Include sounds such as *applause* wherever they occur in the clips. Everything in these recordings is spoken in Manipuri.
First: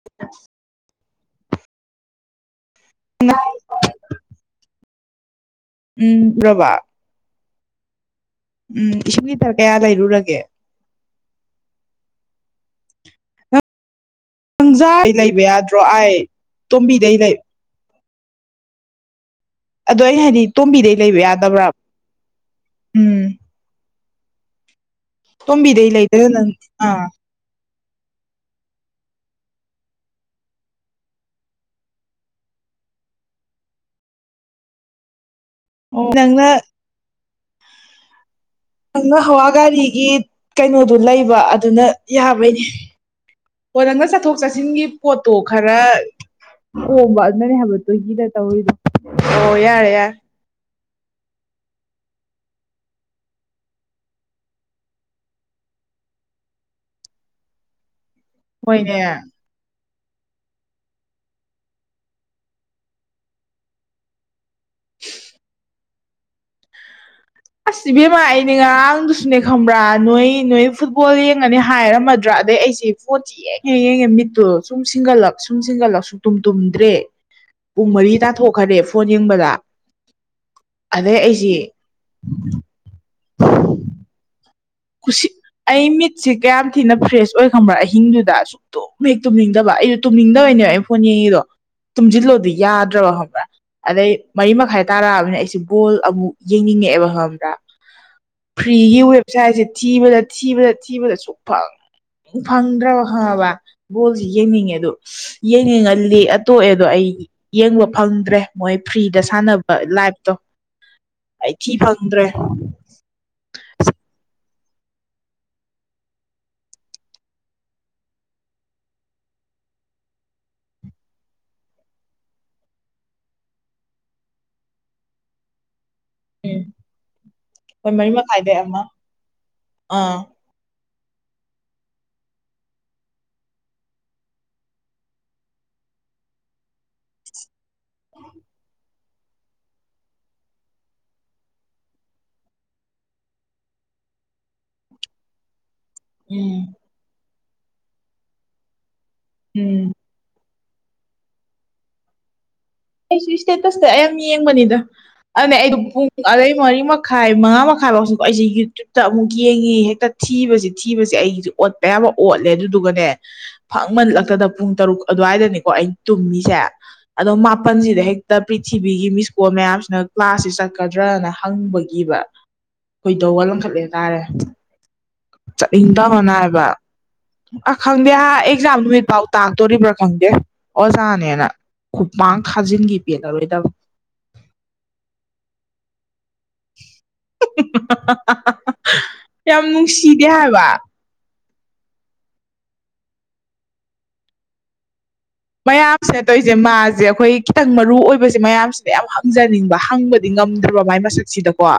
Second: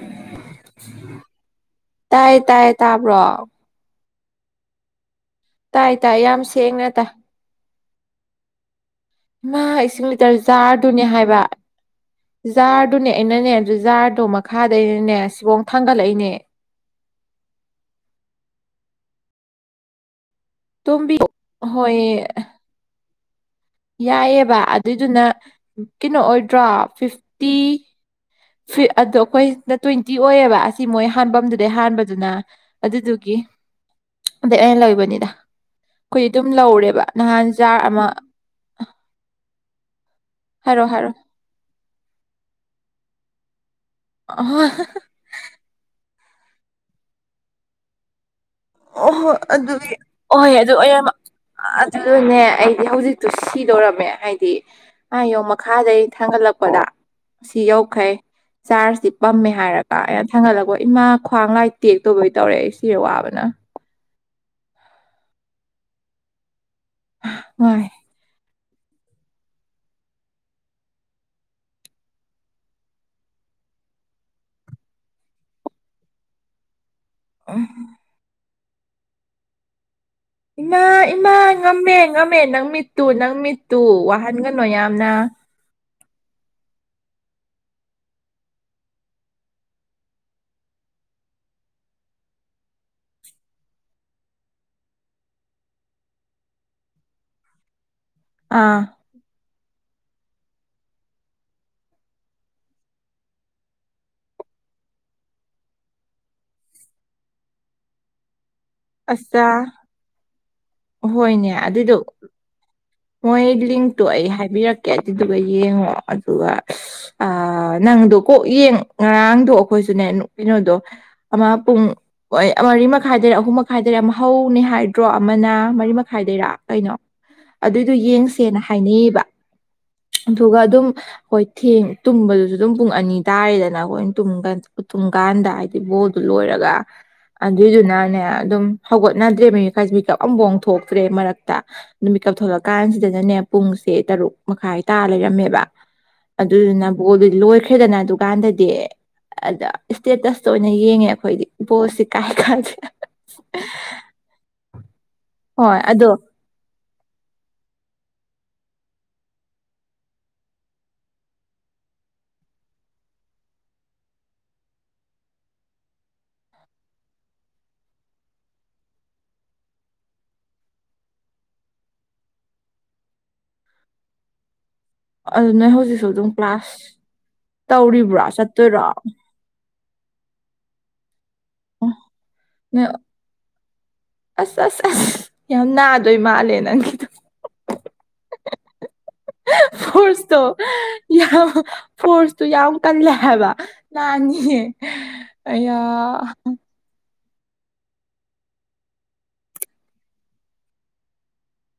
*inaudible* ꯇꯥꯏꯌꯦ ꯇꯥꯏꯌꯦ ꯇꯥꯕ꯭ꯔꯣ ꯇꯥꯏ ꯇꯥꯏ ꯎꯝ ꯌꯥꯝ ꯎꯔꯕ ꯁꯦꯡꯅ ꯇꯥꯏ ꯎꯝ *unintelligible* ꯃꯥ ꯏꯁꯤꯡ ꯂꯤꯇꯔ ꯂꯩꯔꯨꯔꯒꯦ ꯖꯥꯔ ꯑꯗꯨꯅꯦ ꯍꯥꯏꯕ ꯖꯥꯔꯗꯨꯅꯦ ꯑꯩꯅꯅꯦ ꯑꯗꯨ ꯖꯥꯔꯗꯣ ꯃꯥ ꯅꯪꯖꯥꯏ ꯃꯥꯈꯥꯗꯩꯅꯥꯅꯦ ꯂꯩꯕ ꯁꯤꯕꯣꯡ ꯌꯥꯗ꯭ꯔꯣ ꯑꯩ ꯊꯥꯡꯒꯠꯂꯛꯏꯅꯦ ꯇꯣꯝꯕꯤꯗꯩ ꯂꯩ ꯑꯗꯣ ꯑꯩꯅ ꯍꯥꯏꯗꯤ ꯇꯣꯝꯕꯤꯗꯩ ꯇꯣꯝꯕꯤ ꯂꯩꯕ ꯌꯥꯗꯕ꯭ꯔꯥ ꯍꯣꯏ ꯎꯝ ꯌꯥꯏꯌꯦꯕ ꯑꯗꯨꯏꯗꯨꯅ ꯇꯣꯝꯕꯤꯗꯩ ꯀꯩꯅꯣ ꯂꯩꯗꯅ ꯅꯪ ꯑꯣꯏꯗ꯭ꯔꯣ ꯑꯥ ꯐꯤꯐꯇꯤ ꯐꯤ ꯑꯗꯣ ꯑꯩꯈꯣꯏꯅ ꯇ꯭ꯋꯦꯟꯇꯤ ꯑꯣꯏꯌꯦꯕ ꯑꯁꯤ ꯃꯣꯏ ꯍꯥꯟꯕꯗꯨꯗꯩ ꯍꯥꯟꯕꯗꯨꯅ ꯑꯗꯨꯗꯨꯒꯤ ꯑꯗꯩ ꯑꯣꯏꯅꯥ ꯂꯕꯅꯤꯗꯥ ꯈꯣꯏꯗꯤ ꯑꯗꯨꯝ ꯅꯪꯅ ꯂꯧꯔꯦꯕ ꯅꯍꯥꯟ ꯖꯥꯔ ꯑꯃ ꯅꯪꯅ ꯍꯥꯋꯥ ꯒꯥꯔꯤꯒꯤ ꯍꯥꯏꯔꯣ ꯀꯩꯅꯣꯗꯨ ꯍꯥꯏꯔꯣ ꯂꯩꯕ ꯑꯗꯨꯅ ꯌꯥꯕꯩꯅꯤ ꯑꯣ ꯅꯪꯅꯥ ꯆꯠꯊꯣꯛ ꯆꯠꯁꯤꯟꯒꯤ ꯑꯣꯍꯣ ꯄꯣꯠ ꯇꯣ ꯈꯔ ꯍꯣꯡꯕ ꯑꯗꯨꯅꯅꯦ ꯍꯥꯏꯕ ꯇ꯭ꯋꯦꯟꯇꯤꯗꯥ ꯇꯧꯔꯤꯗꯣ ꯑꯣꯍꯣ ꯑꯣ ꯌꯥꯔꯦ ꯑꯗꯨꯒꯤ ꯌꯥꯔꯦ ꯑꯣꯍꯣꯏ ꯑꯗꯨ ꯑꯌꯥꯝꯕꯥ ꯑꯗꯨꯅꯦ ꯑꯩꯗꯤ ꯍꯧꯖꯤꯛꯇꯨ ꯁꯤꯗꯧꯔꯝꯃꯦ ꯍꯥꯏꯗꯤ ꯑꯥꯢꯌꯣ ꯃꯈꯥꯗꯩ ꯊꯥꯡꯒꯠꯂꯛꯄꯗ ꯁꯤ ꯌꯧꯈꯩ ꯍꯣꯏꯅꯦ ꯆꯥꯔꯖꯁꯤ ꯄꯝꯃꯦ ꯍꯥꯏꯔꯛ ꯀꯥꯛꯑꯦ ꯊꯥꯡꯒꯠꯂꯛꯄ ꯏꯃꯥ ꯈ꯭ꯋꯥꯡ ꯂꯥꯏ ꯇꯦꯛꯇꯕꯩ ꯇꯧꯔꯦ ꯑꯩ ꯁꯤꯔꯦ ꯋꯥꯕꯅ ꯎ ꯑꯁ ꯉꯥꯏ ꯏꯕꯦꯝꯃꯥ ꯃꯥ ꯑꯩꯅꯦ ꯉꯔꯥꯡꯗꯨꯁꯨꯅꯦ ꯈꯪꯕ꯭ꯔꯥ ꯅꯣꯏ ꯅꯣꯏ ꯐꯨꯠꯕꯣꯜ ꯌꯦꯡꯉꯅꯤ ꯍꯥꯏꯔꯝꯃꯗ꯭ꯔꯥ ꯑꯗꯩ ꯑꯩꯁꯦ ꯐꯣꯟꯁꯤ ꯌꯦꯡꯉꯦ ꯌꯦꯡꯉꯦ ꯃꯤꯠꯇꯨ ꯁꯨꯝ ꯁꯤꯡꯒꯠꯂꯛ ꯁꯨꯝ ꯁꯤꯡꯒꯠꯂꯛ ꯁꯨꯡꯇꯨꯝ ꯇꯨꯝꯗ꯭ꯔꯦ ꯄꯨꯡ ꯃꯔꯤ ꯇꯥꯊꯣꯛꯈꯔꯦ ꯐꯣꯟ ꯌꯦꯡꯕꯗ ꯏꯃꯥ ꯑꯗꯩ ꯏꯃꯥ ꯑꯩꯁꯤ ꯉꯝꯃꯦ ꯉꯝꯃꯦ ꯅꯪ ꯃꯤꯠꯇꯨ ꯅꯪ ꯃꯤꯠꯇꯨ ꯋꯥꯍꯟꯒꯅꯨ ꯌꯥꯝꯅ ꯈꯨꯁꯤ ꯑꯩ ꯃꯤꯠꯁꯦ ꯀꯌꯥꯝ ꯊꯤꯅ ꯐ꯭ꯔꯦꯁ ꯑꯣꯏ ꯈꯪꯕ꯭ꯔꯥ ꯑꯍꯤꯡꯗꯨꯗ ꯁꯨꯛ ꯇꯨꯝ ꯍꯦꯛ ꯇꯨꯝꯅꯤꯡꯗꯕ ꯑꯩꯗꯨ ꯇꯨꯝꯅꯤꯡꯗꯕꯩꯅꯦꯕ ꯑꯩꯩꯅ ꯐꯣꯟ ꯌꯦꯡꯉꯤꯗꯣ ꯇꯨꯝꯖꯤꯜꯂꯣꯗꯨ ꯌꯥꯗ꯭ꯔꯕꯥ ꯈꯪꯕ꯭ꯔꯥ ꯑꯗꯩ ꯃꯔꯤ ꯃꯈꯥꯏ ꯇꯥꯔꯛꯑꯕꯅꯤ ꯑꯩꯁꯦ ꯕꯣꯜ ꯑꯃꯨꯛ ꯌꯦꯡꯅꯤꯡꯉꯛꯑꯦꯕ ꯈꯪꯕ꯭ꯔꯥ ꯑꯥ ꯐ꯭ꯔꯤꯒꯤ ꯋꯦꯕꯁꯥꯏꯠꯁꯦ ꯊꯤꯕꯗ ꯊꯤꯕꯗ ꯊꯤꯕꯗ ꯁꯨꯛꯐꯪ ꯐꯪꯗ꯭ꯔꯥꯕ ꯈꯪꯉꯥꯕꯥ ꯕꯣꯜꯁꯤ ꯌꯦꯡꯅꯤꯡꯉꯦ ꯑꯗꯨ ꯌꯦꯡꯅꯤꯡꯉꯥ ꯂꯦꯛꯑꯥ ꯇꯣꯛꯑꯦꯗꯣ ꯑꯩ ꯌꯦꯡꯕ ꯐꯪꯗ꯭ꯔꯦ ꯃꯣꯏ ꯐ꯭ꯔꯤꯗ ꯑꯠꯆꯥ ꯁꯥꯟꯅꯕ ꯂꯥꯏꯐꯇꯣ ꯍꯣꯏꯅꯦ ꯑꯩ ꯊꯤ ꯑꯗꯨꯏꯗꯣ ꯐꯪꯗ꯭ꯔꯦ ꯃꯣꯏ ꯂꯤꯡꯇꯣ ꯑꯩ ꯍꯥꯏꯕꯤꯔꯛꯀꯦ ꯑꯗꯨꯗꯨꯒ ꯌꯦꯡꯉꯣ ꯑꯗꯨꯒ ꯑꯥ ꯅꯪꯗꯣ ꯀꯣꯛ ꯌꯦꯡ ꯉꯔꯥꯡꯗꯣ ꯑꯩꯈꯣꯏꯁꯨꯅꯦ ꯀꯩꯅꯣꯗꯣ ꯑꯃ ꯄꯨꯡ ꯍꯣꯏ ꯑ ꯔꯤ ꯃꯈꯥꯏꯗꯩꯔ ꯑꯍꯨꯝ ꯃꯈꯥꯏꯗꯔ ꯑꯃ ꯍꯧꯅꯤ ꯍꯥꯏꯗ꯭ꯔꯣ ꯑꯃꯅ ꯃꯔꯤ ꯃꯈꯥꯏꯗꯩꯔ ꯎꯝ ꯀꯩꯅꯣ ꯍꯣꯏ ꯑꯗꯨꯏꯗꯣ ꯃꯔꯤ ꯃꯈꯥꯏꯗꯩ ꯌꯦꯡꯁꯦꯅ ꯑꯃ ꯍꯥꯏꯅꯩꯑꯕ ꯑꯥ ꯑꯗꯨꯒ ꯑꯗꯨꯝ ꯍꯣꯏ ꯊꯦꯡ ꯇꯨꯝꯕꯗꯨꯖꯨ ꯑꯗꯨꯝ ꯄꯨꯡ ꯑꯅꯤ ꯇꯥꯔꯦꯗꯅ ꯑꯩꯈꯣꯏꯅ ꯇꯨꯝꯀꯟ ꯇꯨꯝꯀꯥꯟꯗ ꯍꯥꯏ ꯕꯣꯜꯗꯨ ꯂꯣꯏꯔꯒ ꯑꯗꯨꯏꯗꯨꯅꯅꯦ ꯑꯗꯨꯝ ꯍꯧꯒꯠꯅꯗ꯭ꯔꯦ *unintelligible* ꯄꯤꯀꯞ ꯑꯃꯕꯣꯡ ꯊꯣꯛꯇ꯭ꯔꯦ ꯃꯔꯛꯇ *unintelligible* ꯅꯨꯃꯤꯠ ꯃꯤꯀꯞ ꯊꯣꯛꯂꯛꯀꯥꯟꯖꯤꯗꯅꯅꯦ ꯄꯨꯡꯁꯦ ꯇꯔꯨꯛ ꯃꯈꯥꯏ ꯇꯔ ꯂꯩꯔꯝꯃꯦꯕ ꯎꯝ ꯑꯗꯨꯗꯨꯅ ꯕꯣꯜꯗꯨꯗꯤ ꯂꯣꯏꯈ꯭ꯔꯦꯗꯅ ꯑꯗꯨꯀꯥꯟꯗꯗꯤ ꯑꯗ ꯎꯝ ꯁ꯭ꯇꯦꯇꯁ ꯑꯣꯏꯅ ꯌꯦꯡꯉꯦ ꯑꯩꯈꯣꯏꯗꯤ ꯕꯣꯁꯁꯤ ꯀꯥꯏ ꯀꯥꯗꯦ *unintelligible* ꯑꯩꯁꯨ ꯁ꯭ꯇꯦꯇꯁꯇ ꯑꯌꯥꯝ ꯌꯦꯡꯕꯅꯤꯗ ꯑꯗꯨꯅ ꯑꯩꯗꯣ ꯍꯣꯏ ꯄꯨꯡ ꯑꯗꯣ ꯑꯗꯩ ꯃꯔꯤ ꯃ ꯈꯥꯏ ꯃꯉꯥ ꯃꯈꯥꯥꯏꯕꯧꯁꯤ ꯀꯣ ꯑꯩꯖꯦ ꯌꯨ ꯇꯨꯕ ꯇ ꯑꯃꯨꯛ ꯌꯦꯡꯉꯦ ꯍꯦꯛꯇ ꯊꯤꯕꯖꯤ ꯊꯤꯕꯖꯤ ꯑꯩꯒꯤꯖꯦ ꯑꯣꯠꯄ ꯌꯥꯕ ꯑꯣꯠꯂꯦ ꯑꯗꯨꯗꯨꯒꯅꯦ ꯐꯪꯃꯜꯂꯛꯇꯗꯅ ꯄꯨꯡ ꯇꯔꯨꯛ ꯑꯗꯨꯋꯥꯏꯗꯅꯤꯀꯣ ꯑꯩ ꯇꯨꯝꯃꯤꯖꯦ ꯑꯗꯣ ꯃꯥ ꯄꯜꯖꯤꯗ ꯍꯦꯛꯇ ꯄ꯭ꯔꯤꯊꯤꯕꯤꯒꯤ ꯃꯤꯁꯀꯣꯜ ꯃꯌꯥꯝꯁꯤꯅ ꯀ꯭ꯂꯥꯁꯁꯤ ꯆꯠꯀꯗ꯭ꯔꯅ ꯍꯪꯕꯒꯤꯕ ꯈꯣꯏꯗꯧ ꯋꯥ ꯂꯪꯈꯠꯂꯦ ꯇꯥꯥꯔꯦ ꯑꯗꯨ ꯅꯣꯏ ꯍꯧꯖꯤꯛꯁꯨ ꯑꯗꯨꯝ ꯆꯠꯅꯤꯡꯗꯕꯅ ꯍꯥꯏꯕ ꯀ꯭ꯂꯥꯁ ꯑ ꯈꯪꯗꯦ ꯇꯧꯔꯤꯕ꯭ꯔꯣ ꯑꯦꯛꯖꯥꯝ ꯆꯠꯇꯣꯏꯔꯣ ꯅꯨꯃꯤꯠ ꯐꯥꯎ ꯇꯥꯛꯇꯣꯔꯤꯕ꯭ꯔ ꯈꯪꯗꯦ ꯑꯣꯖꯥꯅꯦꯅ ꯈꯨꯄꯥꯛꯅ ꯅꯣꯏ ꯊꯥꯖꯤꯟꯒꯤ ꯄꯦꯜꯂꯔꯣꯏꯗꯕꯅꯤ ꯇꯥꯛ ꯑꯁ ꯑꯁ ꯑꯁ ꯌꯥꯝ ꯅꯥꯗꯣꯏ ꯃꯥꯜꯂꯦ ꯅꯪꯒꯤꯗꯣ *unintelligible* ꯌꯥꯝ ꯅꯨꯡꯁꯤꯗꯦ ꯐꯣꯔꯁꯇꯣ ꯍꯥꯏꯕ ꯌꯥꯝ ꯐꯣꯔꯁꯇꯨ ꯌꯥꯝ ꯀꯜꯂꯦ ꯍꯥꯏꯕ ꯅꯍꯥꯟꯒꯤ *unintelligible* ꯃꯌꯥꯝꯁꯤꯅ ꯇꯧꯏꯖꯦ ꯃꯥꯖꯦ ꯑꯩꯈꯣꯏ ꯈꯤꯇꯪ ꯃꯔꯨ ꯑꯣꯏꯕꯖꯦ ꯃꯌꯥꯝꯁꯤꯗ ꯌꯥꯝ ꯍꯪꯖꯅꯤꯡꯕ ꯍꯪꯕꯗꯤ ꯉꯝꯗ꯭ꯔꯕ ꯃꯥꯏ ꯃꯁꯛꯁꯤꯗꯀꯣ ꯑ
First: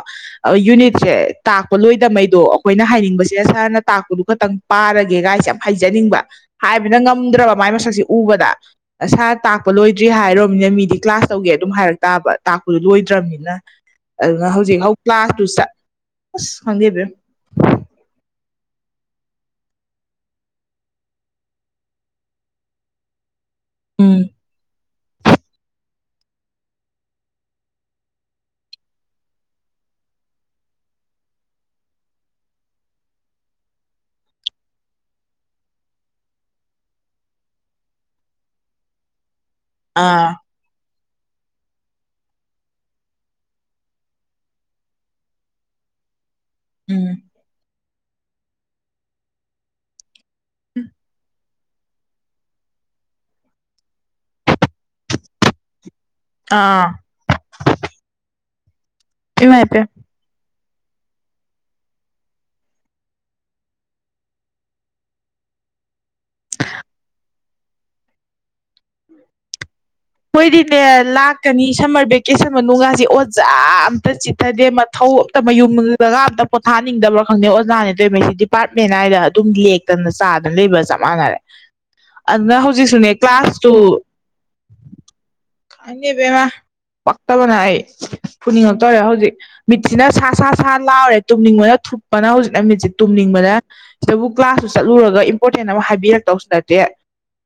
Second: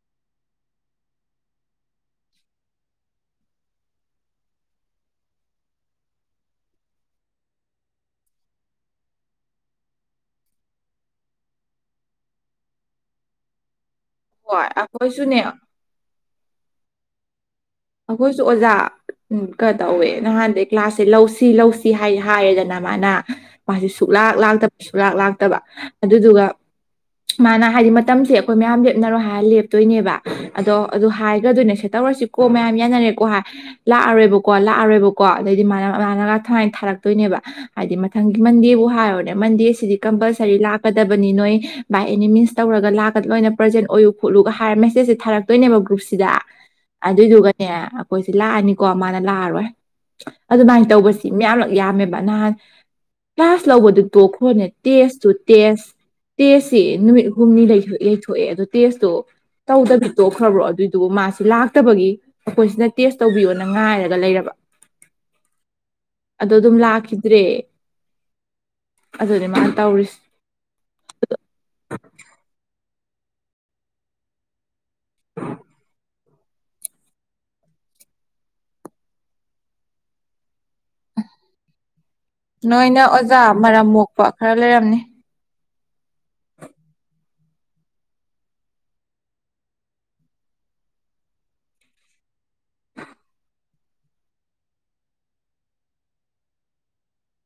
ꯌꯨꯅꯤꯠꯁꯦ ꯇꯥꯛꯄ ꯂꯣꯏꯗꯃꯩꯗꯣ ꯑꯩꯈꯣꯏꯅ ꯍꯥꯏꯅꯤꯡꯕꯁꯦ ꯁꯥꯔꯅ ꯇꯥꯛꯄꯗꯨ ꯈꯇꯪ ꯄꯥꯔꯒꯦꯒꯥꯏꯁꯦ ꯌꯥꯝ ꯍꯩꯖꯅꯤꯡꯕ ꯍꯥꯏꯕꯅ ꯉꯝꯗ꯭ꯔꯕ ꯃꯥꯏ ꯃꯁꯛꯁꯦ ꯎꯕꯗ ꯑ ꯁꯥꯔ ꯇꯥꯛꯄ ꯂꯣꯏꯗ꯭ꯔꯤ ꯍꯥꯏꯔꯣꯝꯅꯤꯅ ꯃꯤꯗꯤ ꯀ꯭ꯂꯥꯁ ꯇꯧꯒꯦ ꯑꯗꯨꯝ ꯍꯥꯏꯔꯛ ꯇꯥꯕ ꯇꯥꯛꯄꯗꯨꯣ ꯂꯣꯏꯗ꯭ꯔꯕꯅꯤꯅ ꯑꯗꯨꯅ ꯍꯣꯏ ꯍꯧꯖꯤꯛ ꯍꯧ ꯀ꯭ꯂꯥꯁ ꯑꯩꯈꯣꯏꯁꯨꯅꯦ ꯇꯨ ꯆꯠ ꯑꯁ ꯈꯪꯗꯦ ꯕꯦꯝ ꯑꯩꯈꯣꯏꯁꯨ ꯑꯣꯖꯥ ꯎꯝ ꯈꯔ ꯇꯧꯋꯦ ꯅꯍꯥꯟꯗꯩ ꯀ꯭ꯂꯥꯁꯁꯦ ꯂꯧꯁꯤ ꯂꯧꯁꯤ ꯍꯥꯏ ꯍꯥꯏꯔꯦꯗꯅ ꯃꯥꯅ ꯃꯥꯖꯤ ꯎꯝ ꯁꯨꯛꯂꯥꯛ ꯂꯥꯛꯇꯕ ꯁꯨꯛꯂꯥꯛ ꯂꯥꯛꯇꯕ ꯑꯗꯨꯗꯨꯒ ꯃꯥꯅ ꯍꯥꯏꯗꯤ ꯃꯇꯝꯁꯦ ꯑꯩꯈꯣꯏ ꯃꯌꯥꯝ ꯂꯦꯞꯅꯔꯣ ꯍꯥꯏꯔ ꯂꯦꯞꯇꯨꯏꯅꯦꯕ ꯑꯗꯣ ꯑꯗꯨ ꯍꯥꯏꯒ꯭ꯔꯗꯣꯏꯅꯤ ꯁꯦꯇꯔꯋꯥꯏ *unintelligible* ꯀꯣ ꯃꯌꯥꯝ ꯌꯥꯅꯔꯦꯀꯣ ꯍꯥꯏ ꯂꯥꯛꯑꯔꯣꯏꯕꯀꯣ ꯂꯥꯛꯑꯔꯣꯏꯕꯀꯣ ꯑꯗꯩꯗꯤ ꯃꯥ ꯃꯥꯅꯒ *unintelligible* ꯊꯥꯔꯛꯇꯣꯏꯅꯦꯕ ꯍꯥꯏꯗꯤ ꯃꯊꯪꯒꯤ ꯃꯟꯗꯦꯕꯨ ꯍꯥꯏꯔꯣꯅꯦ ꯃꯟꯗꯦꯁꯤꯗꯤ ꯑꯥ ꯀꯝꯄꯜꯁꯔꯤ ꯂꯥꯛ ꯀꯗꯕꯅꯤ ꯅꯣꯏ ꯕꯥꯏ ꯑꯦꯅꯤ ꯃꯤꯟꯁ ꯇꯧꯔꯒ ꯂꯥꯛꯀ ꯂꯣꯏꯅ ꯄ꯭ꯔꯖꯦꯟ ꯑꯣꯏꯌꯨ ꯈꯣꯠꯂꯨꯒ ꯍꯥꯏꯔ ꯃꯦꯁꯦꯁꯁꯦ ꯊꯥꯔꯛ ꯗꯣꯏꯅꯦꯕ ꯒ꯭ꯔꯨꯞꯁꯤꯗ ꯎꯝ ꯑꯗꯨꯏꯗꯨꯒꯅꯦ ꯑꯩꯈꯣꯏꯁꯦ ꯂꯥꯛꯑꯅꯤꯀꯣ ꯃꯥꯅ ꯂꯥꯛꯑꯔꯣꯏ ꯑꯗꯨꯃꯥꯏ ꯇꯧꯕꯁꯤ ꯃꯤꯌꯥꯝꯂꯛ ꯌꯥꯝꯃꯦꯕ ꯅꯍꯥꯟ ꯀ꯭ꯂꯥꯁ ꯂꯧꯕꯗꯨ ꯇꯣꯛꯈ꯭ꯔꯣꯅꯦ ꯇꯦꯁ ꯇꯨ ꯇꯦꯁ ꯇꯦꯁꯁꯦ ꯑꯥ ꯅꯨꯃꯤꯠ ꯍꯨꯝꯅꯤ ꯌꯩꯊꯣꯛ ꯌꯩꯊꯣꯛꯑꯦ ꯑꯗꯣ ꯇꯦꯁꯇꯣ ꯏꯃꯥꯏ ꯄꯦꯝ ꯇꯧꯗꯕꯤ ꯇꯣꯛꯈ꯭ꯔꯕ꯭ꯔꯣ ꯑꯗꯨꯏꯗꯨꯕꯨ ꯃꯥꯁꯤ ꯂꯥꯛ ꯇꯕꯒꯤ ꯑꯩꯈꯣꯏꯁꯤꯅ ꯇꯦꯁ ꯇꯧꯕꯤꯌꯣꯅ ꯉꯥꯏꯔꯒ ꯂꯩꯔꯕ ꯑꯗꯣ ꯑꯗꯨꯝ ꯂꯥꯛꯈꯤꯗ꯭ꯔꯦ ꯑꯗꯨꯅꯦ ꯃꯥꯅ ꯇꯧꯔꯤꯁꯦ ꯍꯣꯏꯗꯤꯅꯦ ꯂꯥꯛꯀꯅꯤ ꯁꯝꯃꯔ ꯚꯦꯀꯦꯁꯟ ꯃꯅꯨꯡꯒꯥꯁꯦ ꯑꯣꯖꯥ ꯑꯝꯇ ꯆꯤꯊꯗꯦ ꯃ ꯊꯧ ꯑꯝꯇ ꯃꯌꯨꯝꯗ ꯃꯤꯅꯠ ꯃꯉꯥ ꯑꯝꯇ ꯄꯣꯊꯥꯅꯤꯡꯗꯕ꯭ꯔꯉ ꯈꯪꯗꯦ ꯑꯣꯖꯥꯅꯦ ꯇꯧꯏꯕꯁꯤꯡꯖꯤ ꯗꯤꯄꯥꯔꯠꯃꯦꯟ ꯍꯥꯏꯔ ꯑꯗꯨꯝ ꯂꯦꯛ ꯇꯅ ꯆꯥꯗꯅ ꯂꯩꯕꯒ ꯆꯞ ꯃꯥꯟꯅꯔꯦ ꯑꯗꯨꯅ ꯍꯧꯖꯤꯛꯁꯨꯅꯦ ꯀ꯭ꯂꯥꯁ ꯄ ꯈꯔ ꯂꯩꯔꯝꯅꯤ ꯈꯪꯗꯦ ꯏꯕꯦꯝꯃ ꯄꯛꯇꯕꯅ ꯑꯩ ꯐꯨꯅꯤꯡꯉꯛꯇꯧꯔꯦ ꯍꯧꯖꯤꯛ ꯃꯤꯠꯁꯤꯅ ꯁꯥ ꯁꯥ ꯁꯥ ꯂꯥꯎꯔꯦ ꯇꯨꯝꯅꯤꯡꯕꯅ ꯊꯨꯞꯄꯅ ꯍꯧꯖꯤꯛꯅ ꯃꯤꯠꯁꯤ ꯇꯨꯝꯅꯤꯡꯕꯅ ꯁꯤꯗꯕꯨ ꯀ꯭ꯂꯥꯁꯁꯨ ꯆꯠꯂꯨꯔꯒ ꯏꯝꯄꯣꯔꯇꯦꯟ ꯑꯃ ꯍꯥꯏꯕꯤꯔꯛꯇꯧꯁꯨ ꯅꯠꯇꯦ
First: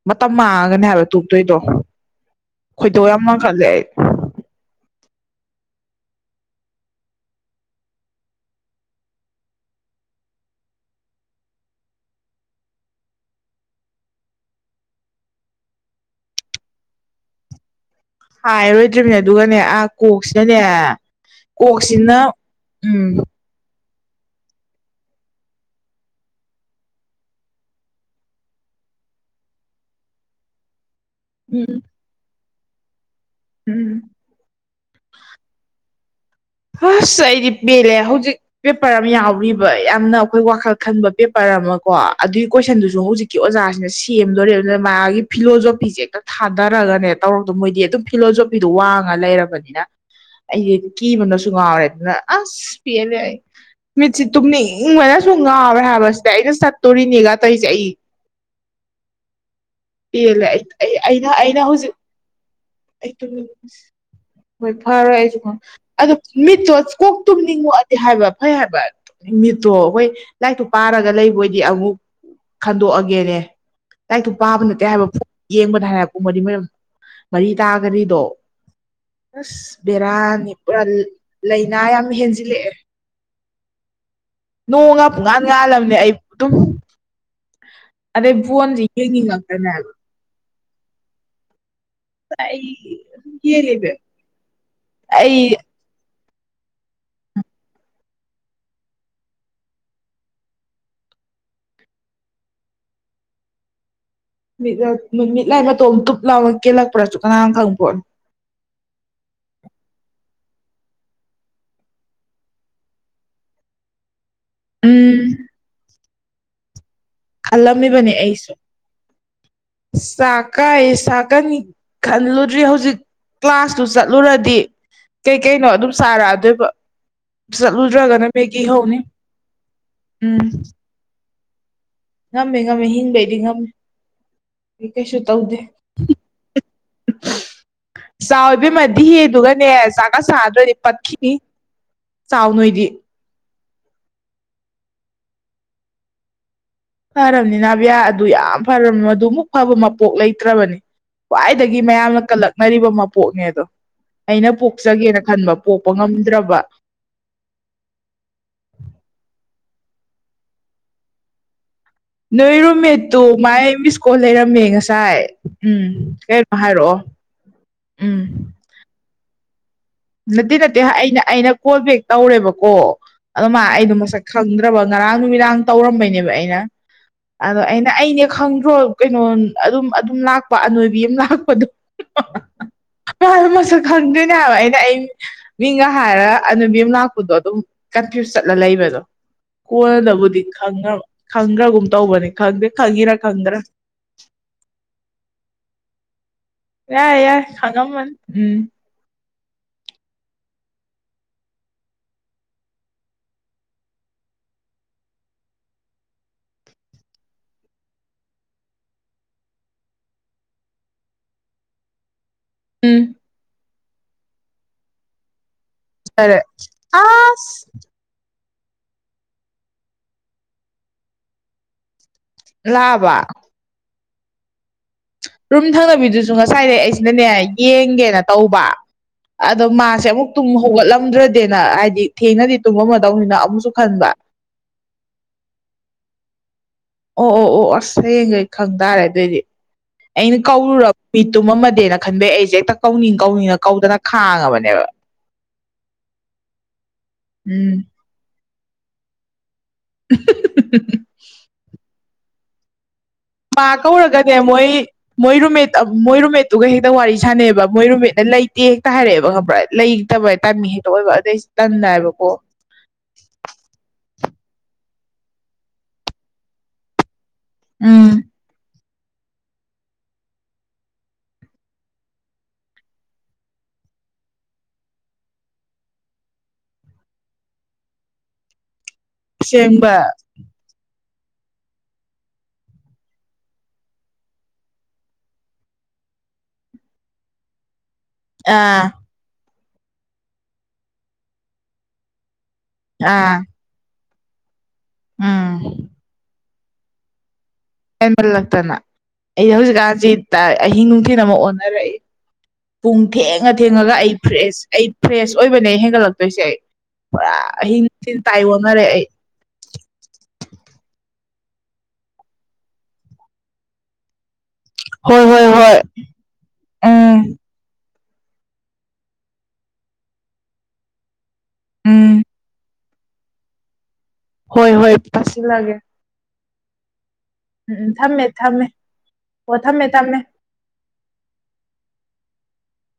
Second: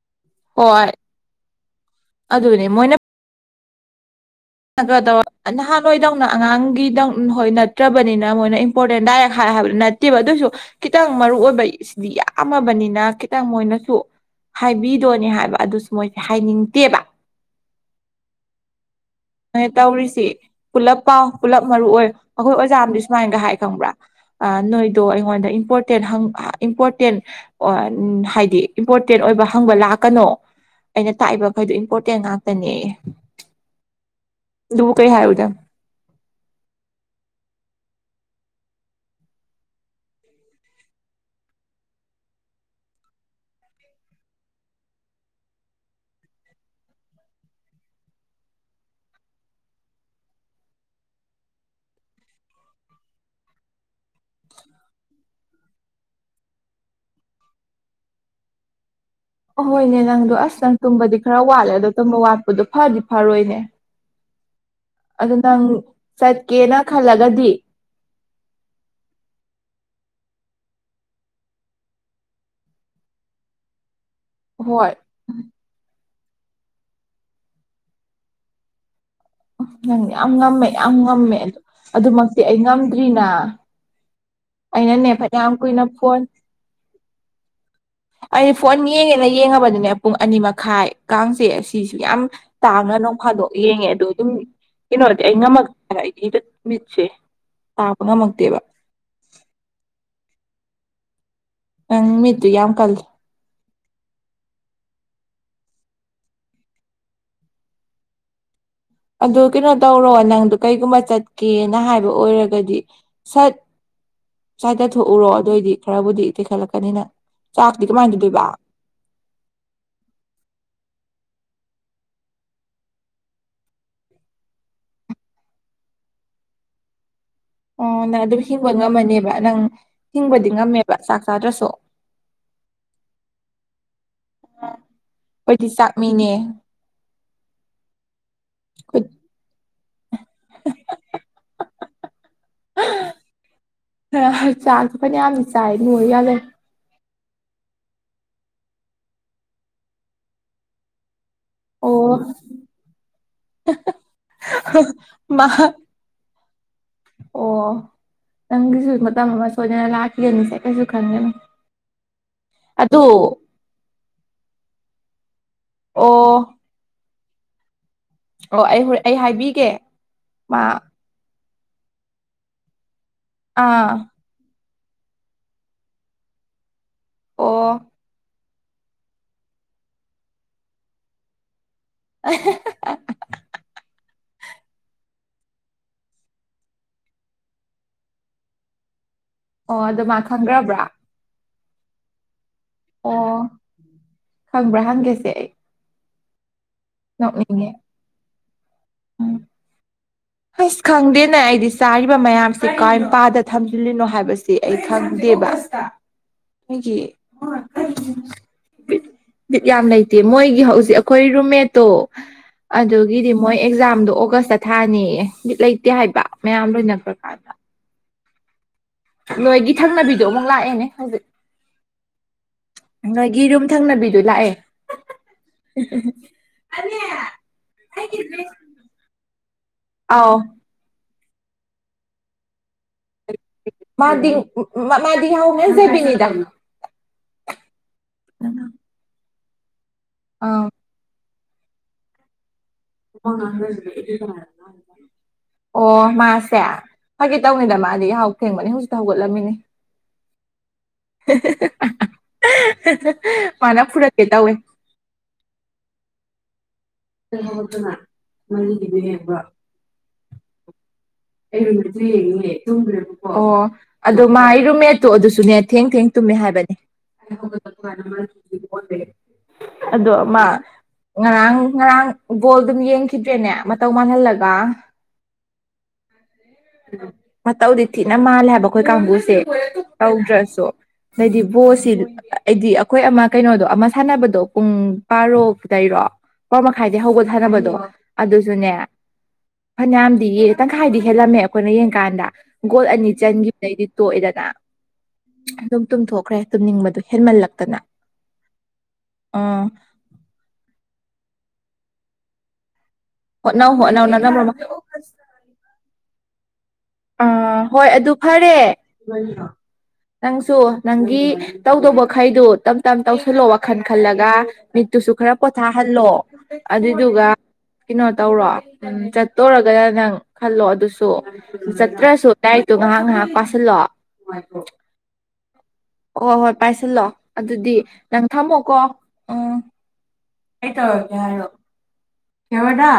ꯃꯇꯝ ꯃꯥꯡꯉꯒꯅꯤ ꯍꯣꯏ ꯍꯥꯏꯕ ꯇꯣꯛꯇꯣꯏꯗꯣ ꯑꯗꯨꯅꯦ ꯃꯣꯏꯅ ꯈꯣꯏꯗꯧ ꯌꯥꯝ ꯂꯪꯈꯠꯂꯦ ꯑꯩ *unintelligible* ꯅꯍꯥꯟꯋꯥꯏꯗꯧꯅ ꯑꯉꯥꯡꯒꯤꯗꯧ ꯍꯣꯏ ꯅꯠꯇ꯭ꯔꯕꯅꯤꯅ ꯃꯣꯏꯅ ꯏꯝꯄꯣꯔꯇꯦꯟ ꯗꯥꯏꯔꯦꯛ ꯍꯥꯏ ꯍꯥꯏꯕꯗꯨ ꯅꯠ__ ꯅꯠꯇꯦꯕ ꯑꯗꯨꯑꯣꯏꯁꯨ ꯈꯤꯇꯪ ꯃꯔꯨ ꯑꯣꯏꯕ ꯁꯤꯗꯤ ꯌꯥꯝꯃꯕꯅꯤꯅ ꯈꯤꯇꯪ ꯃꯣꯏꯅꯁꯨ ꯍꯥꯏꯕꯤꯗꯣꯅꯦ ꯍꯥꯏꯕ ꯑꯗꯨꯁꯨ ꯃꯣꯏꯁꯦ ꯍꯥꯏꯅꯤꯡꯇꯦꯕ ꯍꯥꯏꯔꯣꯏ__ ꯃꯣꯏ ꯇꯧꯔꯤꯁꯤ ꯄꯨꯂꯞ ꯄꯥꯎ ꯄꯨꯂꯞ ꯃꯔꯨ ꯑꯣꯏ ꯀꯣꯛꯁꯤꯅ ꯑꯩꯈꯣꯏ ꯑꯣꯖꯥ ꯑꯝꯗꯤ ꯎꯝ ꯁꯨꯃꯥꯏꯅꯒ ꯍꯥꯏ ꯈꯪꯕ꯭ꯔꯥ ꯑ ꯅꯣꯏꯗꯣ ꯑꯩꯉꯣꯟꯗ ꯏꯝꯄꯣꯔꯇꯦꯟ ꯍꯪ ꯑꯥ ꯏꯝꯄꯣꯔꯇꯦꯟ ꯑꯣ ꯑꯟ ꯍꯥꯏꯗꯤ ꯏꯝꯄꯣꯔꯇꯦꯟ ꯑꯣꯏꯕ ꯍꯪꯕ ꯂꯥꯛꯀꯅꯣ ꯑꯩꯅ ꯇꯥꯛꯏꯕ ꯈꯩꯗꯣ ꯎꯝ ꯏꯝꯄꯣꯔꯇꯦꯟ ꯉꯥꯛꯇꯅꯦꯌꯦ ꯎꯝ ꯑꯗꯨꯕꯨ ꯀꯩ ꯍꯥꯏꯔꯨꯗꯣꯏꯝ ꯍꯁ ꯑꯩꯗꯤ ꯄꯦꯂꯦ ꯍꯧꯖꯤꯛ ꯄꯦꯄꯔ ꯑꯃ ꯌꯥꯎꯔꯤꯕ ꯌꯥꯝꯅ ꯑꯩꯈꯣꯏ ꯋꯥꯈꯜ ꯈꯟꯕ ꯄꯦꯄꯔ ꯑꯃ ꯀꯣ ꯑꯗꯨꯒꯤ ꯀꯣꯏꯁꯟꯗꯨꯁꯨ ꯍꯧꯖꯤꯛ ꯀꯤ ꯑꯣꯖꯥꯁꯤꯅ ꯁꯦꯝꯗꯣꯔꯦꯕ ꯑꯗꯨꯅ ꯃꯥꯒꯤ ꯐꯤꯂꯣꯖꯣꯄꯤꯁꯦ ꯍꯦꯛꯇ ꯊꯥꯗꯔꯒꯅꯦ ꯇꯧꯔꯛꯇꯣ ꯃꯣꯏꯗꯤ ꯑꯗꯨꯝ__ ꯐꯤꯂꯣꯖꯣꯄꯤꯗꯣ ꯋꯥꯡꯉ ꯂꯩꯔꯕꯅꯤꯅ ꯑꯩꯖꯦ ꯀꯤꯕꯅꯁꯨ__ ꯉꯥꯎꯔꯦ ꯑꯗꯨꯅ ꯑꯁ ꯄꯦꯂꯦꯑꯩ ꯃꯤꯠꯁꯤ ꯇꯨꯝꯅꯤꯡꯕꯅꯁꯨ ꯉꯥꯎꯔꯦ ꯍꯥꯏꯕꯁꯤꯗ ꯑꯩꯅ ꯆꯠꯇꯣꯔꯤꯅꯦꯒ ꯇꯩꯖꯤ ꯑꯩ ꯑꯍꯣꯏꯅꯦ *inaudible* ꯅꯪꯗꯣ ꯄꯦꯂꯦ ꯑꯩ ꯑꯁ ꯅꯪ ꯑꯩ ꯇꯨꯝꯕꯗꯤ ꯑꯩꯅ ꯈꯔ ꯑꯩꯅ ꯋꯥꯠꯂꯦ ꯑꯗꯣ ꯍꯧꯖꯤꯛ ꯇꯨꯝꯕ ꯋꯥꯠꯄꯗꯣ ꯐꯗꯤ ꯑꯩ ꯐꯔꯣꯏꯅꯦ ꯇꯨꯝꯅꯤꯡꯁ ꯍꯣꯏ ꯐꯔꯣꯏ ꯑꯗꯣ ꯑꯩꯁꯨ ꯈꯪꯉꯦ ꯅꯪ ꯑꯗꯣ ꯃꯤꯠꯇꯣ ꯆꯠꯀꯦꯅ ꯀꯣꯛ ꯈꯜꯂꯒꯗꯤ ꯇꯨꯝꯅꯤꯡꯉꯣ ꯑ__ ꯇꯦ ꯍꯥꯏꯕ ꯐꯩ ꯍꯥꯏꯕ ꯇꯨꯝꯅꯤꯡ ꯃꯤꯠꯇꯣ ꯍꯣꯏ ꯂꯥꯏꯔꯤꯛꯇꯨ ꯄꯥꯔꯒ ꯂꯩꯕꯑꯣꯏꯗꯤ ꯑꯃꯨꯛ__ ꯈꯟꯗꯣꯛꯑꯒꯦꯅꯦ ꯂꯥꯏꯔꯤꯛꯇꯨ ꯄꯥꯕ ꯅꯠꯇꯦ ꯍꯣꯏ ꯍꯥꯏꯕ ꯐꯣꯟ ꯌꯦꯡꯕꯅꯦ ꯍꯥꯏ__ ꯄꯨꯡ ꯃꯔꯤ ꯃꯌꯨꯝ ꯃꯔꯤ ꯇꯥꯒꯤꯔꯤꯗꯣ ꯑꯁ ꯅꯪ ꯌꯥꯝ ꯕꯦꯔꯥꯅꯤ ꯉꯝꯃꯦ ꯄꯨꯔꯥ ꯌꯥꯝ ꯂꯥ ꯂꯥꯏꯅꯥ ꯌꯥꯝ ꯍꯦꯟꯖꯤꯜꯂꯛꯑꯦ ꯇ꯭ꯔꯤꯅꯥ ꯅꯣꯡꯉ ꯄꯨꯡꯉꯥꯟ ꯀꯨꯏꯅ ꯉꯥꯜꯂꯝꯅꯦ ꯑꯩ ꯐꯣꯟ ꯇꯨꯝ__ ꯑꯩ ꯐꯣꯟ ꯌꯦꯡꯉꯦꯅ ꯌꯦꯡꯉꯕꯗꯅꯦ ꯄꯨꯡ ꯑꯅꯤ ꯃꯈꯥꯏ ꯀꯥꯡꯁꯦ ꯁꯤꯁꯨ ꯌꯥꯝ__ ꯑꯩ ꯇꯥꯡꯅ ꯑꯗꯨꯝ ꯅꯣꯡꯐꯥꯗꯣꯛ ꯌꯦꯡꯉꯦ ꯌꯦꯡꯉꯦꯕ ꯑꯗꯨ ꯑꯗꯨꯝ ꯀꯩꯅꯣꯗꯤ ꯑꯩ ꯉꯝꯃꯛ__ *unintelligible* ꯃꯤꯠꯁꯦ ꯄꯥꯡꯕ ꯉꯝꯃꯛꯇꯦꯕ ꯅꯪ ꯃꯤꯠꯇꯨ ꯌꯥꯝ ꯀꯜꯂꯤ ꯃꯤꯠꯂꯥ ꯃꯤꯠ ꯃꯤꯠꯂꯥꯏ ꯃꯇꯣꯝ ꯇꯨꯞ ꯂꯥꯎꯅ ꯀꯦꯜꯂꯛꯄ꯭ꯔꯁꯨ ꯀꯅꯥ ꯈꯪꯄꯣꯠꯅꯣ ꯑꯗꯨ ꯀꯩꯅꯣ ꯇꯧꯔꯣ ꯅꯪꯗꯨ ꯀꯩꯒꯨꯝꯕ ꯆꯠꯀꯦꯅ ꯍꯥꯏꯕ ꯑꯣꯏꯔꯒꯗꯤ ꯁꯠ ꯎꯝ ꯆꯥꯏꯗꯊꯣꯛꯎꯔꯣ ꯑꯗꯨꯑꯣꯏꯗꯤ ꯈꯔꯕꯨꯗꯤ ꯇꯦꯛꯈꯠꯂꯛꯀꯅꯤ ꯅꯪ ꯈꯜꯂꯝꯃꯤꯕꯥꯅꯤ ꯑꯩꯁꯨ ꯆꯥꯛꯀꯥꯏꯌꯦ ꯆꯥꯀꯅꯤꯛ ꯈꯜꯂꯨꯗ꯭ꯔꯤ ꯍꯧꯖꯤꯛ ꯀ꯭ꯂꯥꯁꯇꯨ ꯆꯠꯂꯨꯔꯗꯤ ꯀꯩꯀꯩꯅꯣ ꯑꯗꯨꯝ ꯆꯥꯔꯛꯑꯗꯣꯏꯕ ꯑꯣ ꯅꯪ ꯆꯠꯂꯨꯗ꯭ꯔꯒꯅ ꯑꯗꯨꯝ ꯃꯦꯒꯤ ꯍꯤꯡꯕ ꯍꯧꯅꯤ ꯉꯝꯃꯅꯦꯕ ꯅꯪ ꯍꯤꯡꯕꯗꯤ ꯎꯝ ꯉꯝꯃꯦꯕ ꯆꯥꯛ ꯆꯥꯗ꯭ꯔꯁꯨ ꯉꯝꯃꯦ ꯉꯝꯃꯦ ꯍꯤꯡꯕꯩꯗꯤ ꯉꯝꯃꯦ ꯑꯩ ꯀꯩꯁꯨ ꯇꯧꯗꯦ ꯑꯩꯈꯣꯏꯗꯤ ꯆꯥꯛ ꯃꯤꯅꯦ ꯆꯥꯎ ꯏꯕꯦꯝꯃ ꯗꯤꯍꯦ ꯗꯨꯒꯅꯦ ꯆꯥꯛꯀ ꯆꯥꯗ꯭ꯔꯗꯤ ꯄꯠꯈꯤꯅꯤ ꯆꯥꯎꯅꯣꯏꯗꯤ ꯆꯥꯡꯁꯨ ꯐꯅꯌꯥꯝꯅ ꯆꯥꯏ ꯅꯣꯏꯌꯨ ꯌꯥꯗꯦ ꯐꯔꯝꯅꯤ ꯅꯥꯕꯤꯌꯥ ꯑꯗꯨ ꯌꯥꯝ ꯐꯔꯝꯅꯤ ꯃꯗꯨ ꯃꯨꯛ ꯐꯕ ꯃꯄꯣꯛ ꯂꯩꯇ꯭ꯔꯕꯅꯤ ꯈ꯭ꯋꯥꯏꯗꯒꯤ ꯑꯣ ꯃꯌꯥꯝꯅ ꯀꯜꯂꯛꯅꯔꯤꯕ ꯃꯄꯣꯛꯅꯦ ꯑꯗꯣ꯫ ꯑꯩꯅ ꯄꯣꯛꯆꯒꯦꯅ ꯃꯥ ꯈꯟꯕ ꯄꯣꯛꯄ ꯉꯝꯗ꯭ꯔꯕ꯫ ꯑꯣ ꯅꯪꯒꯤꯁꯨ ꯃꯇꯝ ꯑꯃ ꯁꯣꯏꯗꯅ ꯂꯥꯛꯈꯤꯒꯅꯤꯁꯦ ꯀꯩꯁꯨ ꯈꯟꯒꯅꯨ꯫ ꯅꯣꯏ ꯑꯗꯨ ꯔꯨꯝꯃꯦꯠꯇꯨ ꯃꯥꯏ ꯃꯤꯁꯀꯣꯜ ꯂꯩꯔꯝꯃꯦ ꯉꯁꯥꯏ꯫ ꯎꯝ ꯑꯣ ꯀꯩꯝ ꯍꯥꯏꯔꯛꯑꯣ ꯎꯝ꯫ ꯑꯣ ꯑꯩ ꯍꯣ ꯑꯩ ꯍꯥꯏꯕꯤꯒꯦ꯫ ꯃꯥ ꯅꯠꯇꯦ-ꯅꯠꯇꯦ ꯑꯩꯅ ꯑꯩꯅ ꯀꯣꯜ ꯕꯦꯛ ꯇꯧꯔꯦꯕꯀꯣ ꯑꯗꯨ ꯃꯥ ꯑꯥ ꯑꯩꯗꯣ ꯃꯁꯛ ꯈꯪꯗ꯭ꯔꯕ ꯉꯔꯥꯡ ꯅꯨꯃꯤꯗꯥꯡ ꯇꯧꯔꯝꯕꯩꯅꯦꯕ ꯑꯩꯅ ꯑꯗꯣ ꯑꯣ ꯑꯩꯅ ꯑꯩꯅꯦ ꯈꯪꯗ꯭ꯔꯣ ꯀꯩꯅꯣ ꯑꯗꯨꯝ ꯑꯗꯨꯝ ꯂꯥꯛꯄ ꯑꯅꯣꯏꯕꯤ ꯑꯃ ꯂꯥꯛꯄꯗꯣ꯫ *inaudible* ꯃꯥꯖꯨ ꯃꯁꯛ ꯈꯪꯗꯅꯦ ꯍꯥꯏꯕ ꯑꯩꯅ꯫ ꯑꯩ ꯃꯤꯒ ꯍꯥꯏꯔꯒ ꯑꯅꯣꯏꯕꯤ ꯑꯃ ꯂꯥꯛꯄꯗꯣ ꯑꯗꯨꯝ ꯀꯟꯐ꯭ꯌꯨꯁ ꯆꯠꯂ ꯂꯩꯕꯗꯣ꯫ ꯑꯣ ꯑꯗꯨ ꯃꯥ ꯀꯣꯟꯅꯗꯕꯨꯗꯤ ꯈꯪꯈ꯭ꯔꯕ꯭ꯔꯥ ꯈꯪꯒ꯭ꯔꯕ ꯈꯪꯒ꯭ꯔꯥꯒꯨꯝ ꯇꯧꯕꯅꯤ ꯈꯪꯗꯦ ꯈꯪꯉꯤꯔ ꯑꯣ ꯈꯪꯗ꯭ꯔꯥ꯫ ꯈꯪꯕ꯭ꯔꯥ ꯍꯪꯒꯦꯁꯦ ꯑꯩ꯫ ꯌꯥꯏ ꯌꯥꯏ ꯅꯣꯛꯅꯤꯡꯉꯦ ꯈꯪꯉꯝꯃꯅꯤ ꯎꯝ꯫ ꯍꯩꯁ ꯈꯪꯗꯦꯅꯦ ꯑꯩꯗꯤ ꯆꯥꯏꯔꯤꯕ ꯃꯌꯥꯝꯁꯦ ꯀꯥꯏ ꯃꯄꯥꯗ ꯊꯝꯖꯤꯜꯂꯤꯅꯣ ꯍꯥꯏꯕꯁꯤ ꯑꯩ ꯈꯪꯗꯦꯕ꯫ ꯑꯩꯒꯤ *unintelligible* ꯕꯤꯠ ꯌꯥꯝ ꯂꯩꯇꯦ ꯃꯣꯏꯒꯤ ꯍꯧꯖꯤꯛ ꯑꯩꯈꯣꯏ ꯔꯨꯝꯃꯦꯠꯇꯣ꯫ ꯎꯝ ꯑꯗꯨꯒꯤꯗꯤ ꯃꯣꯏ ꯑꯦꯛꯖꯥꯝꯗꯣ ꯑꯣꯒꯁꯇ ꯊꯥꯅꯦꯌꯦ ꯕꯤꯠ ꯂꯩ ꯇꯦ ꯍꯥꯏꯕ ꯂꯩꯔꯦ ꯃꯌꯥꯝ ꯂꯣꯏꯅꯈ꯭ꯔ ꯀꯥꯟꯗ꯫ ꯑꯁ ꯅꯣꯏꯒꯤ ꯊꯪꯅꯕꯤꯗꯣ ꯑꯃꯨꯛ ꯂꯥꯛꯑꯦꯅꯦ ꯍꯧꯖꯤꯛ ꯂꯥꯛꯑꯕ ꯅꯣꯏꯒꯤ ꯔꯨꯝ ꯊꯪꯅꯕꯤꯗꯨ ꯂꯥꯛꯑꯦ ꯍꯥꯍꯥ꯫ ꯔꯨꯝ ꯊꯪꯅꯕꯤꯗꯨꯁꯨ ꯉꯁꯥꯏꯗꯩ ꯑꯩꯁꯤꯅꯅꯦ ꯌꯦꯡꯒꯦꯅ ꯇꯧꯕ꯫ ꯑꯗꯣ ꯃꯥꯁꯦ ꯑꯃꯨꯛ ꯑꯥꯎ ꯇꯨꯝ ꯍꯧꯒꯠꯂꯝꯗ꯭ꯔꯗꯦꯅ ꯍꯥꯏꯗꯤ ꯊꯦꯡꯅꯗꯤ ꯇꯨꯝꯃꯝꯃꯗꯧꯅꯤꯅ꯫ ꯑꯃꯨꯛꯁꯨ ꯈꯟꯕ ꯃꯥꯗꯤ ꯃꯥꯗꯤ ꯌꯍꯧ ꯉꯟꯖꯕꯤꯅꯤꯗ꯫ ꯑꯣ ꯑꯣ ꯑꯣ ꯑꯁ ꯍꯌꯦꯡꯈꯩ ꯈꯪ ꯇꯥꯔꯦ ꯑꯗꯨꯑꯣꯏꯗꯤ ꯑꯩꯅ ꯑꯥ ꯀꯧꯔꯨꯔꯕ ꯃꯤ ꯇꯨꯝꯃꯗꯤꯅ ꯈꯟꯕꯩ ꯑꯩꯁꯦ ꯍꯦꯛꯇ ꯀꯧꯅꯤꯡ-ꯀꯧꯅꯤꯡꯅ ꯀꯧꯗꯅ ꯈꯥꯡꯉꯕꯅꯦꯕ꯫ ꯑꯣ ꯃꯥꯁꯦ ꯐꯒꯤ ꯇꯧꯅꯤꯗ ꯎꯝ ꯃꯥꯗꯤ ꯌꯍꯥꯎ ꯊꯦꯡꯕꯅꯤ ꯍꯧꯖꯤꯛꯇ ꯍꯧꯒꯠꯂꯝꯃꯤꯅꯤ꯫ *inaudible* *inaudible* ꯃꯥ ꯃꯥꯅ ꯐꯨꯔꯛꯀꯦ ꯀꯧꯔꯒꯅꯦ ꯇꯧꯋꯦ ꯑꯃꯨꯛ ꯑꯩ ꯃꯣꯏ ꯔꯨꯝꯃꯦꯠ ꯃꯣꯏ ꯔꯨꯝꯃꯦꯠꯇꯨꯒ ꯍꯦꯛꯇ ꯋꯥꯔꯤ ꯁꯥꯟꯅꯩꯕ ꯃꯣꯏ ꯔꯨꯝꯃꯦꯠꯅ ꯂꯩꯇꯦ ꯍꯦꯛꯇ ꯍꯥꯏꯔꯛꯑꯦꯕ ꯈꯪꯕ꯭ꯔꯥ ꯑꯩ꯫ ꯂꯩꯇꯕ ꯍꯦ ꯇꯥꯏꯃꯤꯡ ꯍꯦꯛꯇ ꯑꯣꯏꯕ ꯑꯗꯩꯁꯨ ꯇꯟꯗꯅꯀꯣ꯫ ꯇꯨꯝꯒ꯭ꯔꯦꯕꯀꯣ, ꯑꯣ ꯑꯗꯣ ꯃꯥꯥꯏ ꯔꯨꯝꯃꯦꯠꯇꯣ ꯑꯗꯨꯁꯨꯅꯦ ꯊꯦꯡ--ꯊꯦꯡ ꯇꯨꯝꯃꯦ ꯍꯥꯏꯕꯅꯦ꯫ ꯎꯝ ꯑꯗꯣ ꯃꯥ ꯉꯔꯥꯡ-ꯉꯔꯥꯡ ꯕꯣꯜꯗꯨꯝ ꯌꯦꯡꯈꯤꯗ꯭ꯔꯦꯅꯦ ꯃꯇꯧ ꯃꯜꯍꯜꯂꯒ꯫ ꯃꯇꯧꯗꯤ ꯊꯤꯅ ꯃꯥꯜꯂꯦ ꯍꯥꯏꯕ ꯑꯈꯣꯏ ꯀꯥꯡꯕꯨꯁꯦ ꯑꯁꯦꯡꯕ ꯇꯧꯗ꯭ꯔꯁꯨ꯫ ꯃꯤꯗꯤ ꯕꯣꯜ ꯁꯤꯟ ꯑꯩꯗꯤ ꯑꯩꯈꯣꯏ ꯑꯃ ꯀꯩꯅꯣꯗꯣ ꯑꯃ ꯁꯥꯟꯅꯕꯗꯣ ꯄꯨꯡ ꯕꯥꯔꯣꯗꯩꯔꯣ? ꯅꯤꯄꯥꯜ ꯃꯈꯥꯏꯗꯩ ꯍꯧꯕ ꯁꯥꯟꯅꯕꯗꯣ꯫ ꯑꯗꯨꯁꯨꯅꯦ ꯑꯥ ꯐꯅꯌꯥꯝꯗꯤ ꯌꯦꯡ ꯇꯪꯈꯥꯏꯗꯤ ꯍꯦꯜꯂꯝꯃꯦ ꯑꯈꯣꯏꯅ ꯌꯦꯡꯀꯥꯟꯗ꯫ ꯒꯣꯜ ꯑꯅꯤ ꯑꯥ ꯆꯟꯈꯤꯕꯗꯩꯗꯤ ꯇꯣꯛꯑꯦꯗꯅ ꯑꯗꯨꯝ ꯎꯝ ꯇꯨꯝꯊꯣꯛꯈ꯭ꯔꯦ꯫ ꯇꯨꯝꯅꯤꯡꯕꯗꯨ ꯍꯦꯟꯃꯜꯂꯛꯇꯅ꯫ ꯍꯦꯟꯃꯜꯂꯛꯇꯅ ꯑꯩ ꯑꯥ ꯍꯧꯖꯤꯛꯀꯥꯟꯁꯤ ꯑꯍꯤꯡ-ꯅꯨꯡꯊꯤꯜ ꯑꯃꯛ ꯑꯣꯟꯅꯔꯛꯏ꯫ ꯄꯨꯡ ꯊꯦꯡꯉ ꯍꯣꯠꯅꯧ ꯊꯦꯡꯉꯒ ꯍꯣꯠꯅꯧ ꯑꯩ ꯅꯅꯝꯕ ꯐ꯭ꯔꯦꯁ ꯃꯈꯩ ꯑꯩ ꯐ꯭ꯔꯦꯁ ꯑꯣꯏꯕꯅꯦ ꯍꯦꯟꯒꯠꯂꯛꯇꯣꯏꯁꯦ ꯑꯩ꯫ ꯄꯨꯔꯥ ꯑꯍꯤꯡ ꯅꯨꯡꯊꯤꯜ ꯇꯥꯏ ꯑꯣꯅꯔꯦ ꯑꯩ ꯀꯩꯒꯤꯅꯣ ꯅꯪꯁꯨ ꯅꯪꯒꯤ ꯇꯧꯗꯧꯕ ꯃꯈꯩꯗꯨ ꯇꯝ ꯇꯝ ꯇꯧꯁꯜꯂꯣ ꯋꯥꯈꯜ ꯈꯜꯂꯒ ꯃꯤꯠꯇꯨꯁꯨ ꯍꯣꯏ ꯈꯔ ꯍꯣꯏ ꯍꯣꯏ ꯄꯣꯊꯥꯍꯜꯂꯣ ꯎꯝ ꯑꯗꯨꯏꯗꯨꯒ ꯀꯩꯅꯣ ꯇꯧꯔꯣ ꯎꯝ ꯆꯠꯇꯣꯔꯒꯅ ꯅꯪ ꯈꯜꯂꯣ ꯑꯗꯨꯁꯨ ꯎꯝ ꯆꯠꯇ꯭ꯔꯁꯨ ꯇꯥꯏꯔꯤꯛꯇꯣ ꯉꯥꯏꯍꯥꯛ ꯉꯥꯏꯍꯥꯛ ꯄꯥꯁꯤꯜꯂꯣ ꯍꯣꯏ ꯍꯣꯏ ꯄꯥꯁꯤꯜꯂꯒꯦ ꯍꯣꯏ ꯍꯣꯏ ꯄꯥꯏꯁꯤꯜꯂꯣ ꯑꯗꯨꯗꯤ ꯅꯪ ꯊꯝꯃꯦ ꯊꯝꯃꯦ ꯊꯝꯃꯣꯀꯣ ꯎꯝ ꯑꯣ ꯊꯝꯃꯦ ꯊꯝꯃꯦ ꯑꯩ ꯇꯔꯛꯀꯦ ꯍꯥꯏꯌꯣ ꯌꯧꯔꯗ